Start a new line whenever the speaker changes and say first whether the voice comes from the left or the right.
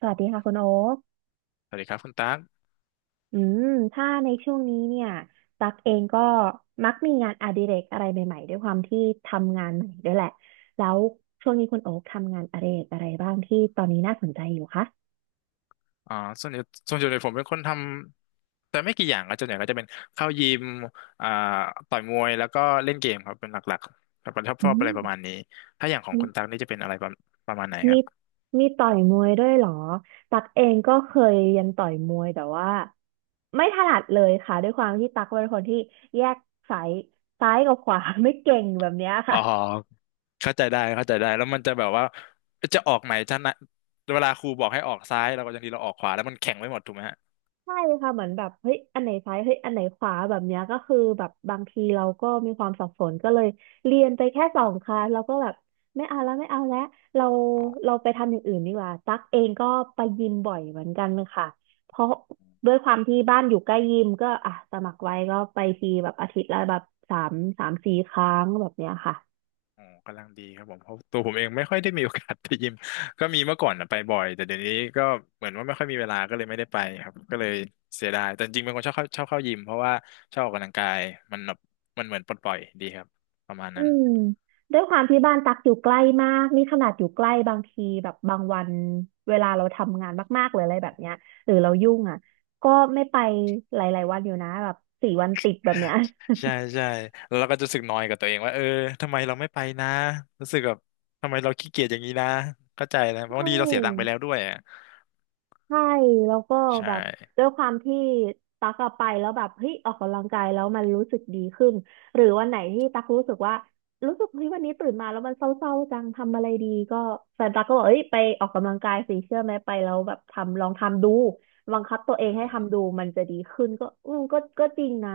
right: สวัสดีค่ะคุณโอ๊ค
left: สวัสดีครับคุณตั๊ก
right: อืมถ้าในช่วงนี้เนี่ยตักเองก็มักมีงานอดิเรกอะไรใหม่ๆด้วยความที่ทำงานใหม่ด้วยแหละแล้วช่วงนี้คุณโอ๊คทำงานอดิเรกอะไรบ้างที่ตอนนี้น่าสนใจอยู่คะ
left: อ่าส่วนใหญ่ส่วนใหญ่ผมเป็นคนทำแต่ไม่กี่อย่างก็ส่วนใหญ่ก็จะเป็นเข้ายิมอ่าต่อยมวยแล้วก็เล่นเกมครับเป็นหลักๆแบบชอบ
right: อื
left: ชอบอะไร
right: ม
left: ประมาณนี้ถ้าอย่างของคุณตั๊กนี่จะเป็นอะไรประมาณไหนค
right: มี
left: รับ
right: มีต่อยมวยด้วยเหรอตักเองก็เคยเรียนต่อยมวยแต่ว่าไม่ถนัดเลยค่ะด้วยความที่ตักเป็นคนที่แยกสายซ้ายกับขวา ไม่เก่งแบบเนี้ย
left: อ๋
right: ค่ะ
left: อเข้าใจได้แล้วมันจะแบบว่าจะออกไหนจะนะเวลาครูบอกให้ออกซ้ายเราก็ยังดีเราออกขวาแล้วมันแข็งไว้หมดถูกไหมฮะ
right: ใช่ค่ะเหมือนแบบเฮ้ยอันไหนซ้ายเฮ้ยอันไหนขวาแบบเนี้ยก็คือแบบบางทีเราก็มีความสับสนก็เลยเรียนไปแค่2 คลาสเราก็แบบไม่เอาแล้วไม่เอาแล้วเรา
left: อ๋อ
right: เราไปทำอย่างอื่นดีกว่าตั๊กเองก็ไปยิมบ่อยเหมือนกันค่ะเพราะด้วยความที่บ้านอยู่ใกล้ยิมก็อ่ะสมัครไว้ก็ไปทีแบบอาทิตย์ละแบบสามสี่ครั้งแบบเนี้ยค่ะ
left: อ๋อกำลังดีครับผมเพราะตัวผมเองไม่ค่อยได้มีโอกาสไปยิม ก็มีเมื่อก่อนนะไปบ่อย แต่เดี๋ยวนี้ก็เหมือนว่าไม่ค่อยมีเวลาก็เลยไม่ได้ไปครับ ก็เลยเสียดายแต่จริงๆเป็นคนชอบเข้ายิมเพราะว่าชอบออกกำลังกายมันแบบมันเหมือนปลดปล่อยดีครับประมาณ
right: อื
left: นั้น
right: มด้วยความที่บ้านตักอยู่ใกล้มากนี่ขนาดอยู่ใกล้บางทีแบบบางวันเวลาเราทำงานมากๆหรืออะไรแบบเนี้ยหรือเรายุ่งอ่ะก็ไม่ไปหลายๆวันอยู่นะแบบ4 วันติดแบบเนี้ย
left: ใช่ ใช่แล้วเราก็จะรู้สึกนอยกับตัวเองว่าเออทำไมเราไม่ไปนะรู้สึกแบบทำไมเราขี้เกียจอย่างนี้นะเข้าใจแล้วบาง
right: ใช่
left: ทีเราเสียตังค์ไปแล้วด้วยอ่ะ
right: ใช่แล้วก็
left: ใช่
right: แบบด้วยความที่ตักอะไปแล้วแบบเฮ้ยออกกำลังกายแล้วมันรู้สึกดีขึ้นหรือวันไหนที่ตักรู้สึกว่ารู้สึกเฮ้ยวันนี้ตื่นมาแล้วมันเศร้าๆจังทำอะไรดีก็แฟนตักก็บอกเอ้ยไปออกกำลังกายสิเชื่อไหมไปแล้วแบบทำลองทำดูบังคับตัวเอ
left: อื
right: งให้ทำดู
left: ม
right: มันจะดีขึ้นก็ก็จริงนะ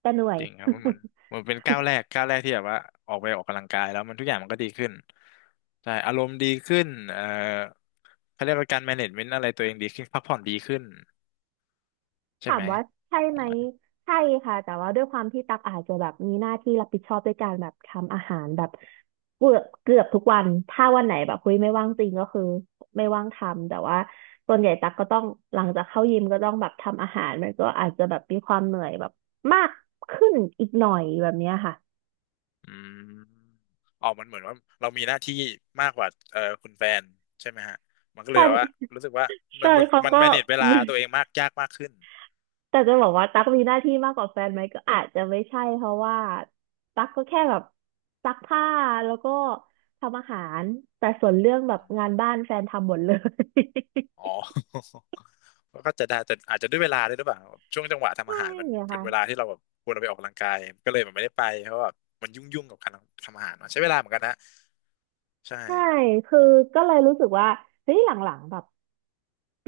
right: แต่เหนื่อย
left: จริงครับมันเหมือนมันเป็นก้าวแร กก้าวแรกที่แบบว่าออกไปออกกำลังกายแล้วมันทุกอย่างมันก็ดีขึ้นใช่อารมณ์ดีขึ้นเขาเรียกว่าการ management อะไรตัวเองดีขึ้นพักผ่อนดีขึ้นใช่
right: ถา
left: ไห
right: ม
left: ม
right: ว่าใช่
left: ป
right: ไหม
left: ระมาณ
right: ใช่ค่ะแต่ว่าด้วยความที่ตักอาจจะแบบมีหน้าที่รับผิดชอบด้วยการแบบทำอาหารแบบเกือบทุกวันถ้าวันไหนแบบคุยไม่ว่างจริงก็คือไม่ว่างทำแต่ว่าส่วนใหญ่ตักก็ต้องหลังจากเข้ายิมก็ต้องแบบทำอาหารมันก็อาจจะแบบมีความเหนื่อยแบบมากขึ้นอีกหน่อยแบบเนี้ยค่ะ
left: อืมออกมันเหมือนว่าเรามีหน้าที่มากกว่าคุณแฟนใช่ไหมฮะมันก็
right: แฟ
left: เลยแบ
right: น
left: บว่ารู้สึกว่า
right: แฟ
left: มัน
right: น
left: มัน
right: เขา
left: มัน
right: ก็
left: manage เวลา
right: มี
left: ตัวเองมากยากมากขึ้น
right: แต่จะบอกว่าตั๊กมีหน้าที่มากกว่าแฟนไหมก็อาจจะไม่ใช่เพราะว่าตั๊กก็แค่แบบซักผ้าแล้วก็ทำอาหารแต่ส่วนเรื่องแบบ
left: อม
right: งานบ้านแฟนทำหมดเลย
left: อ๋อ ก็ก็จะได้แต่อาจจะด้วยเวลาด้วยหรือเปล่าช่วงจังหวะ ทำ
right: ใช่
left: อาหารมัน
right: อะ
left: เป็
right: ค่ะ
left: นเวลาที่เราแบบควรเอาไปออกกำลังกายก็เลยแบบไม่ได้ไปเพราะว่ามันยุ่งกับการทำอาหารเนอะใช้เวลาเหมือนกันนะใช่
right: ใช่คือก็เลยรู้สึกว่าเฮ้ยหลังๆแบบ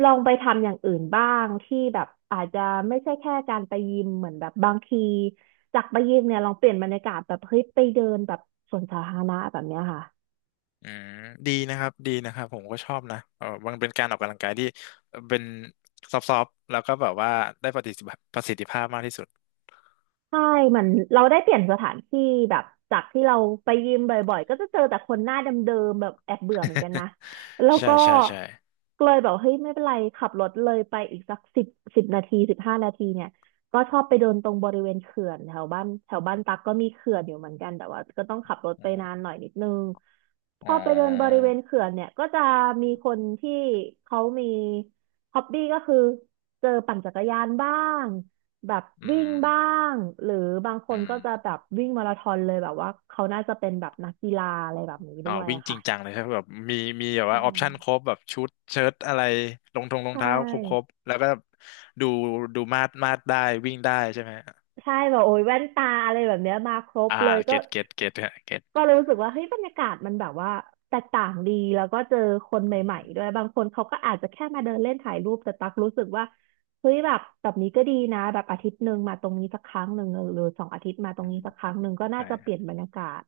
right: ลองไปทำอย่างอื่นบ้างที่แบบอาจจะไม่ใช่แค่การไปยิมเหมือนแบบบางทีจากไปยิมเนี่ยลองเปลี่ยนบรรยากาศแบบเฮ้ยไปเดินแบบสวนสาธารณะแบบเนี้ยค่ะ
left: อืมดีนะครับผมก็ชอบนะเออมันเป็นการออกกำลังกายที่เป็นซอฟต์ๆแล้วก็แบบว่าได้ประสิทธิภาพประสิทธิภาพมากที่สุด
right: ใช่เหมือนเราได้เปลี่ยนสถานที่แบบจากที่เราไปยิมบ่อยๆก็จะเจอแต่คนหน้าเดิมๆแบบแอบเบื่อเหมือนกันนะ แล้ว
left: ใช่
right: ก็
left: ใช่ใช่
right: เลยแบบเฮ้ยไม่เป็นไรขับรถเลยไปอีกสักสิบนาที15 นาทีเนี่ยก็ชอบไปเดินตรงบริเวณเขื่อนแถวบ้านแถวบ้านตักก็มีเขื่อนอยู่เหมือนกันแต่ว่าก็ต้องขับรถ
left: อื
right: ไป
left: ม
right: นานหน่อยนิดนึงพ
left: อ๋
right: อไปเดินบริ
left: อ
right: เวณเขื่อนเนี่ยก็จะมีคนที่เขามีฮ็อบบี้ก็คือเจอปั่นจักรยานบ้าง แบบ
left: อื
right: วิ่ง
left: ม
right: บ้างหรือบางคน
left: อื
right: ก็
left: ม
right: จะแบบวิ่งมาราธอนเลยแบบว่าเขาน่าจะเป็นแบบนักกีฬาอะไรแบบนี้
left: อ๋
right: ด้
left: อ
right: วย
left: วิ่ง
right: อะ
left: จ
right: ค่ะ
left: ริงจังเลยครับแบบมีมีแบบ
right: ใช่
left: ว่าออปชั่นครบแบบชุดเชิ้ตอะไรรองทงรอ
right: ใช
left: งเท้าครบคร
right: ่
left: บแล้วก็ดูดูมาดได้วิ่งได้ใช่ไหม
right: ใช่แบบโอ้ยแว่นตาอะไรแบบเนี้ยมาครบ
left: อ่า
right: เลยก็
left: เก็ตฮะเก็ต
right: ก็รู้สึกว่าเฮ้ยบรรยากาศมันแบบว่าแตกต่างดีแล้วก็เจอคน
left: อื
right: ใหม่
left: ม
right: ๆด้วยบางคนเขาก็อาจจะแค่มาเดินเล่นถ่ายรูปแต่ตักรู้สึกว่าเฮ้ยแบบแบบนี้ก็ดีนะแบบอาทิตย์หนึ่งมาตรงนี้สักครั้งหนึ่งหรือสองอาทิตย์มาตร
left: อื
right: งนี้
left: ม
right: สักครั้งหนึ่งก็น่า
left: ใช่
right: จะเปลี่ยนบรรยากาศ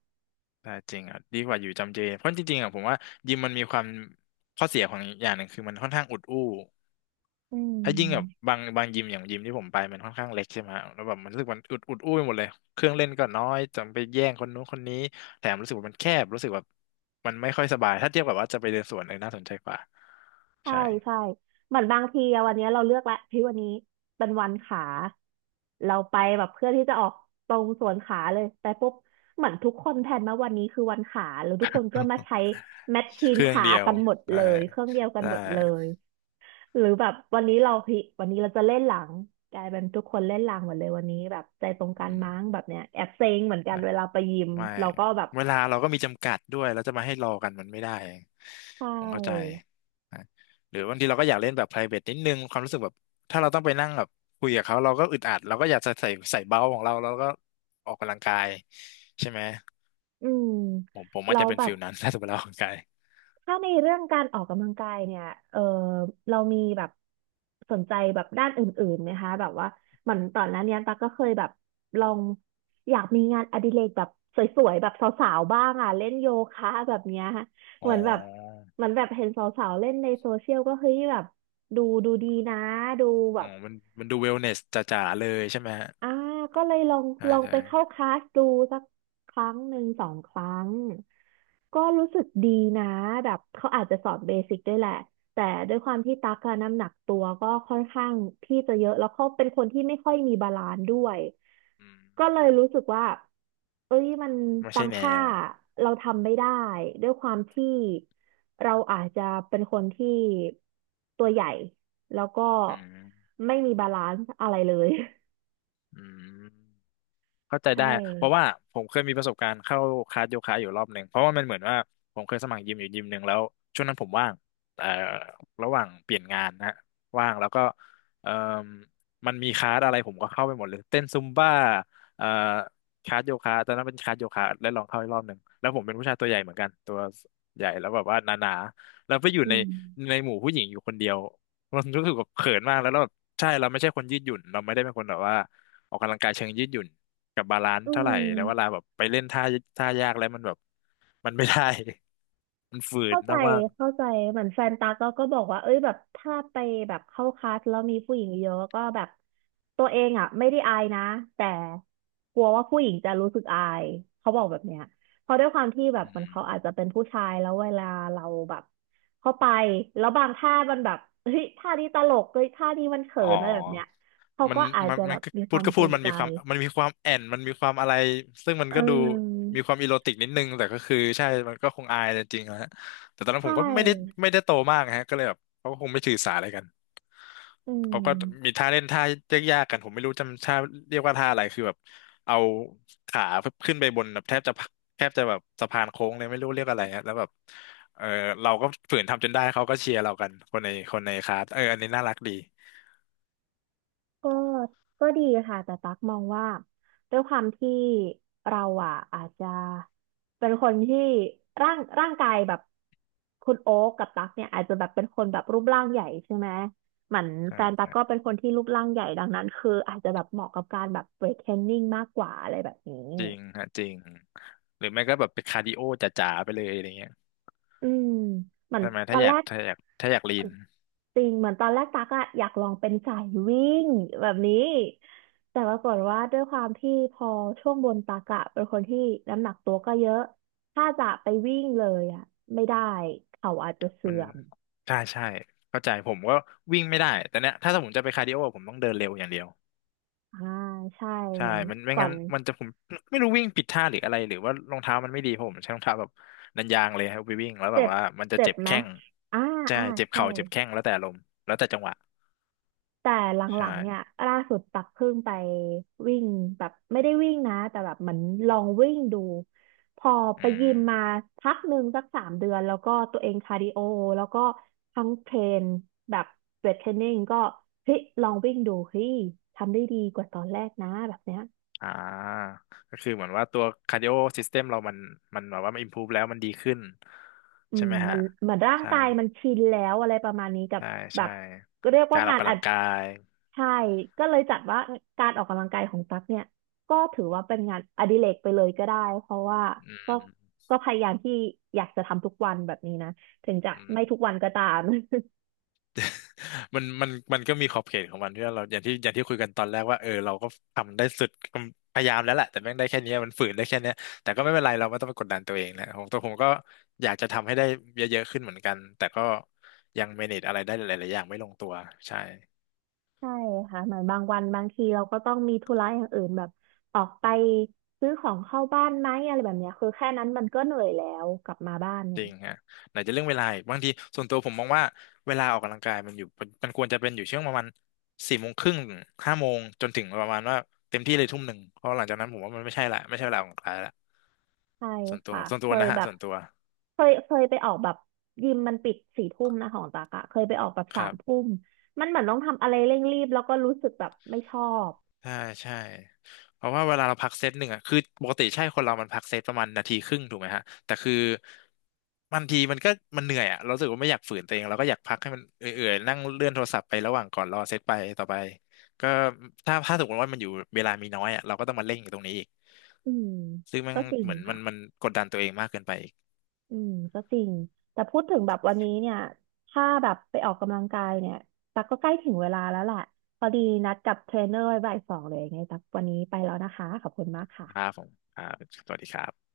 left: ใช่จริงอ่ะดีกว่าอยู่จำเจเพราะจริงๆอ่ะผมว่ายิมมันมีความข้อเสียของอย่างหนึ่งคือมันค่อนข้างอุดอู้
right: อื
left: ไอ้ยิ่งแบบ
right: ม
left: บางยิมอย่างยิมที่ผมไปมันค่อนข้างเล็กใช่ไหมฮะแล้วแบบมันรู้สึกมันอุดอุ้ยหมดเลยเครื่องเล่นก็น้อยจำไปแย่งคนนู้นคนนี้แถมรู้สึกว่ามันแคบรู้สึกแบบมันไม่ค่อยสบายถ้าเทียบกับว่าจะไปเดินสวนเออน่าสนใจกว่า
right: ใช่
left: ใช่
right: ใช่เหมือนบางทีอะวันเนี้ยเราเลือกละพี่วันนี้เป็นวันขาเราไปแบบเพื่อที่จะออกตรงส่วนขาเลยแต่ปุ๊บเหมือนทุกคนแพลนมาวันนี้คือวันขาแล้วทุกคนก็มาใช้แมชชี
left: เค
right: น
left: รื่อง
right: ขา
left: เดียว
right: กันหมด
left: ใช่
right: เลยเครื่องเดียวกัน
left: ใช่
right: หมดเลยหรือแบบวันนี้เราพี่วันนี้เราจะเล่นหลังกลายเป็นทุกคนเล่นหลังหมดเลยวันนี้แบบใจตรงกัน
left: อืม
right: มั้งแบบเนี้ยแอบเซ็งเหมือนกันเวลาไปยิม
left: ไม่
right: เราก็แบบ
left: เวลาเราก็มีจำกัดด้วยแล้วจะมาให้รอกันมันไม่ได้
right: ใช
left: ผมเข้าใจ
right: ่
left: นะหรือบางทีเราก็อยากเล่นแบบ private นิดนึงความรู้สึกแบบถ้าเราต้องไปนั่งแบบคุยกับเขาเราก็อึดอัดเราก็อยากจะใส่เบาของเราแล้วก็ออกกำลังกายใช่ไหม
right: อืม
left: ผมอาจ
right: เรา
left: จะ
right: แล้
left: เป็
right: ว
left: น
right: แบ
left: ฟิ
right: บ
left: ลนั้น ถ้าสมมติเราออกกำลังกาย
right: ถ้าในเรื่องการออกกำลังกายเนี่ยเออเรามีแบบสนใจแบบด้านอื่นๆไหมคะแบบว่าเหมือนตอนนั้นเนี่ยตั๊กก็เคยแบบลองอยากมีงานอดิเรกแบบสวยๆแบบสาวๆบ้างอ่ะเล่นโยคะแบบเนี้ยเห
left: อ๋
right: มือนแบบ
left: อ
right: เหมือนแบบเห็นสาวๆเล่นในโซเชียลก็เฮ้ยแบบดูดูดีนะดูแบ
left: อ๋อ
right: บ
left: มันดูเวลเนสจ๋าๆเลยใช่ไหมฮะ
right: อ่าก็เลยลอง
left: ใช่ใช่
right: ไปเข้าคลาสดูสักครั้งหนึ่งสองครั้ง ก็รู้สึกดีนะแบบเขาอาจจะสอนเบสิกด้วยแหละแต่ด้วยความที่ตักอะน้ำหนักตัวก็ค่อนข้างที่จะเยอะแล้วเขาเป็นคนที่ไม่ค่อยมีบาลานซ์ด้วย
left: อื
right: ก็
left: ม
right: เลยรู้สึกว่าเอ้ยมัน
left: ไม่
right: บา
left: ใช่
right: ง
left: แน
right: ท่า
left: ว
right: เราทำไม่ได้ด้วยความที่เราอาจจะเป็นคนที่ตัวใหญ่แล้วก็
left: อืม
right: ไม่มีบาลานซ์อะไรเลย
left: อืม เข้าใจ
right: ใช่
left: ได้เพราะว่าผมเคยมีประสบการณ์เข้าคลาสโยคะอยู่รอบหนึ่งเพราะว่ามันเหมือนว่าผมเคยสมัครยิมอยู่ยิมหนึ่งแล้วช่วงนั้นผมว่างเอ่อระหว่างเปลี่ยนงานนะว่างแล้วก็เอ่อมันมีคลาสอะไรผมก็เข้าไปหมดเลยเต้นซุมบ้าเอ่อคลาสโยคะตอนนั้นเป็นคลาสโยคะได้ลองเข้าอีกรอบหนึ่งแล้วผมเป็นผู้ชายตัวใหญ่เหมือนกันตัวใหญ่แล้วแบบว่าหนาๆแล้วไปอยู่
right: อื
left: ใน
right: ม
left: ในหมู่ผู้หญิงอยู่คนเดียวมันรู้สึกแบบเขินมากแล้วแบบใช่เราไม่ใช่คนยืดหยุ่นเราไม่ได้เป็นคนแบบว่าออกกำลังกายเชิงยืดหยุ่น กับบาลานซ์
right: อื
left: เท่าไหร่แล้วเว
right: ม
left: ลาแบบไปเล่นท่ายากแล้วมันแบบมันไม่ได้ มันฝืน
right: เข้าใจ
left: มาก
right: เข้าใจเหมือนแฟนตาก็บอกว่าเอ้ยแบบถ้าไปแบบเข้าคลาสแล้วมีผู้หญิงเยอะก็แบบตัวเองอ่ะไม่ได้อายนะแต่กลัวว่าผู้หญิงจะรู้สึกอายเขาบอกแบบเนี้ยเพราะด้วยความที่แบ
left: ๆ
right: บ
left: อื
right: มัน
left: ม
right: เขาอาจจะเป็นผู้ชายแล้วเวลาเราแบบเข้าไปแล้วบางท่ามันแบบเฮ้ยท่านี้ตลกเฮ้ยท่านี้มันเขิ
left: อ๋อ
right: นอะไรแบบเนี้ยเขา
left: มัน
right: ก็อาจ
left: มัน
right: จะแบ
left: มัน
right: บ
left: ก็
right: มีค
left: พู
right: วา
left: ด
right: ม
left: ก็
right: เก
left: พู
right: ร
left: ด
right: ง
left: มัน
right: ใจ
left: มีความมันมีความแอนมันมีความอะไรซึ่งมัน
right: เอ
left: ก็ดู
right: อ
left: มีความอีโรติกนิดนึงแต่ก็คือใช่มันก็คงอายจริงๆนะฮะแต่ตอนนั้นผ
right: ใช่
left: มก็ไม่ได้ไม่ได้โตมากฮะก็เลยแบบเขาก็คงไม่ถือสาอะไรกัน
right: อื
left: เขาก็มี
right: ม
left: ท่าเล่นท่ายากๆกันผมไม่รู้จำท่าเรียกว่าท่าอะไรคือแบบเอาขาขึ้นไปบนแบบแทบจะแบบสะพานโค้งเลยไม่รู้เรียกอะไรอะแล้วแบบเออเราก็ฝืนทำจนได้เขาก็เชียร์เรากันคนในคลาสเอออันนี้น่ารักดี
right: ก็ก็ดีค่ะแต่ตักมองว่าด้วยความที่เราอ่ะอาจจะเป็นคนที่ร่างกายแบบคุณโอ๊กกับตักเนี่ยอาจจะแบบเป็นคนแบบรูปร่างใหญ่ใช่ไหมเหมือน
left: ใช
right: แฟนตัก
left: ่
right: ก็เป็นคนที่รูปร่างใหญ่ดังนั้นคืออาจจะแบบเหมาะกับการแบบเวทเทรนนิ่งมากกว่าอะไรแบบนี้
left: จริงฮะจริงหรือไม่ก็แบบไปคาร์ดิโอจ๋าๆไปเลยอะไรเงี้ย
right: อืมเหมือน
left: ใช่ไหม
right: ตอ
left: ถ้า
right: น
left: อ
right: แร
left: ยาก
right: ก
left: ถ้าอยากถ้าอยากลีน
right: จริงเหมือนตอนแรกตักอะอยากลองเป็นสายวิ่งแบบนี้แต่ปรากฏว่าด้วยความที่พอช่วงบนตักอะเป็นคนที่น้ำหนักตัวก็เยอะถ้าจะไปวิ่งเลยอะไม่ได้เข่าอาจจะเสื่
left: มัน
right: อม
left: ใช่ใช่เข้าใจผมก็วิ่งไม่ได้แต่เนี้ยถ้าสมมติจะไปคาร์ดิโอผมต้องเดินเร็วอย่างเดียว
right: อ่าใช่
left: ใช่
right: มัน
left: มันไม่
right: ก่อ
left: งั้น
right: น
left: มันจะผมไม่รู้วิ่งผิดท่าหรืออะไรหรือว่ารองเท้ามันไม่ดีผมใช้รองเท้าแบบนันยางเลยครับไปวิ่งแล้วแบบ
right: เจ็บ
left: ว่ามันจะ
right: เจ็บ
left: เจ็บ
right: ไหม
left: แข้ง
right: อ่า
left: ใช่
right: อ่า
left: เจ็บ
right: ใช่
left: เข่าเจ็บแข้งแล้วแต่ลมณ์แล้วแต่จังหวะ
right: แต่หลั
left: ใช่
right: งๆเนี่ยล่าสุดตักเพิ่งไปวิ่งแบบไม่ได้วิ่งนะแต่แบบเหมือนลองวิ่งดูพอไป
left: อื
right: ยิ
left: ม
right: มมาพักหนึ่งสัก3 เดือนแล้วก็ตัวเองคาร์ดิโอแล้วก็ทั้งเทรนแบบเวทเทรนนิ่งก็เฮ้ยลองวิ่งดูเฮ้ยทำได้ดีกว่าตอนแรกนะแบบเนี้ย
left: อ่าก็คือเหมือนว่าตัวคาร์ดิโอซิสเต็มเรามันแบบว่ามันอิมพูฟแล้วมันดีขึ้น
right: อื
left: ใช่
right: ม
left: ไหม
right: มั
left: ฮะ
right: นเหมือนร่าง
left: ใช่
right: กายมันชินแล้วอะไรประมาณนี้กับ
left: ใช่
right: แบ
left: ใช่
right: บเรียกว่า
left: การออ
right: งา
left: ก
right: น
left: กำ
right: อั
left: ลั
right: ด
left: งกาย
right: ใช่ก็เลยจัดว่าการออกกำลังกายของตั๊กเนี่ยก็ถือว่าเป็นงานอดิเรกไปเลยก็ได้เพราะว่า
left: อื
right: ก็
left: ม
right: ก็พยายามที่อยากจะทำทุกวันแบบนี้นะถึงจะ
left: อืม
right: ไม่ทุกวันก็ตาม
left: มันก็มีขอบเขตของมันที่ว่าเราอย่างที่คุยกันตอนแรกว่าเออเราก็ทำได้สุดพยายามแล้วแหละแต่แม่งได้แค่เนี้ยมันฝืนได้แค่เนี้ยแต่ก็ไม่เป็นไรเราไม่ต้องไปกดดันตัวเองนะของตัวผมก็อยากจะทำให้ได้เยอะๆขึ้นเหมือนกันแต่ก็ยังเมเนจอะไรได้หลายๆอย่างไม่ลงตัวใช่
right: ใช่ค่ะเหมือนบางวันบางทีเราก็ต้องมีธุระอย่างอื่นแบบออกไปซื้อของเข้าบ้านไหมอะไรแบบเนี้ยคือแค่นั้นมันก็เหนื่อยแล้วกลับมาบ้าน
left: จ
right: เนี่ย
left: ริงฮะไหนจะเรื่องเวลาอีกบางทีส่วนตัวผมมองว่าเวลาออกกำลังกายมันอยู่มันควรจะเป็นอยู่ช่วงประมาณสี่โมงครึ่งห้าโมงจนถึงประมาณว่าเต็มที่เลยทุ่มหนึ่งเพราะหลังจากนั้นผมว่ามันไม่ใช่ละไม่ใช่เวลาออกกำลังกายละ
right: ใช่
left: ส่วนตัว
right: ค่ะ
left: ส่วนตั
right: เค
left: ว
right: ย
left: นะฮะ
right: แบบ
left: ส่วนตัว
right: เคยไปออกแบบยิมมันปิดสี่ทุ่มนะของตักอะเคยไปออกแบบ
left: ค
right: สา
left: รั
right: มทุ่
left: บ
right: มมันเหมือนต้องทำอะไรเร่งรีบแล้วก็รู้สึกแบบไม่ชอบ
left: ใช่ใช่เพราะว่าเวลาเราพักเซตหนึ่งอ่ะคือปกติใช่คนเรามันพักเซตประมาณนาทีครึ่งถูกไหมฮะแต่คือบางทีมันก็มันเหนื่อยอ่ะเรารู้สึกว่าไม่อยากฝืนตัวเองเราก็อยากพักให้มันเอื่อยๆนั่งเลื่อนโทรศัพท์ไประหว่างก่อนรอเซตไปต่อไปก็ถ้าสมมติว่ามันอยู่เวลามีน้อยอ่ะเราก็ต้องมาเร่งอยู่ตรงนี้อีก
right: อืม
left: ซึ่งมัน
right: ก็จริง
left: เหมือนมันมั
right: ค่ะ
left: นกดดันตัวเองมากเกินไปอีก
right: อืมก็จริงแต่พูดถึงแบบวันนี้เนี่ยถ้าแบบไปออกกำลังกายเนี่ยตักก็ใกล้ถึงเวลาแล้วแหละพอดีนัดกับเทรนเนอร์ไว้บ่าย 2เลยไงตักวันนี้ไปแล้วนะคะขอบคุณมาก
left: นะครับ
right: ค่ะ
left: ผมครับสวัสดีครับ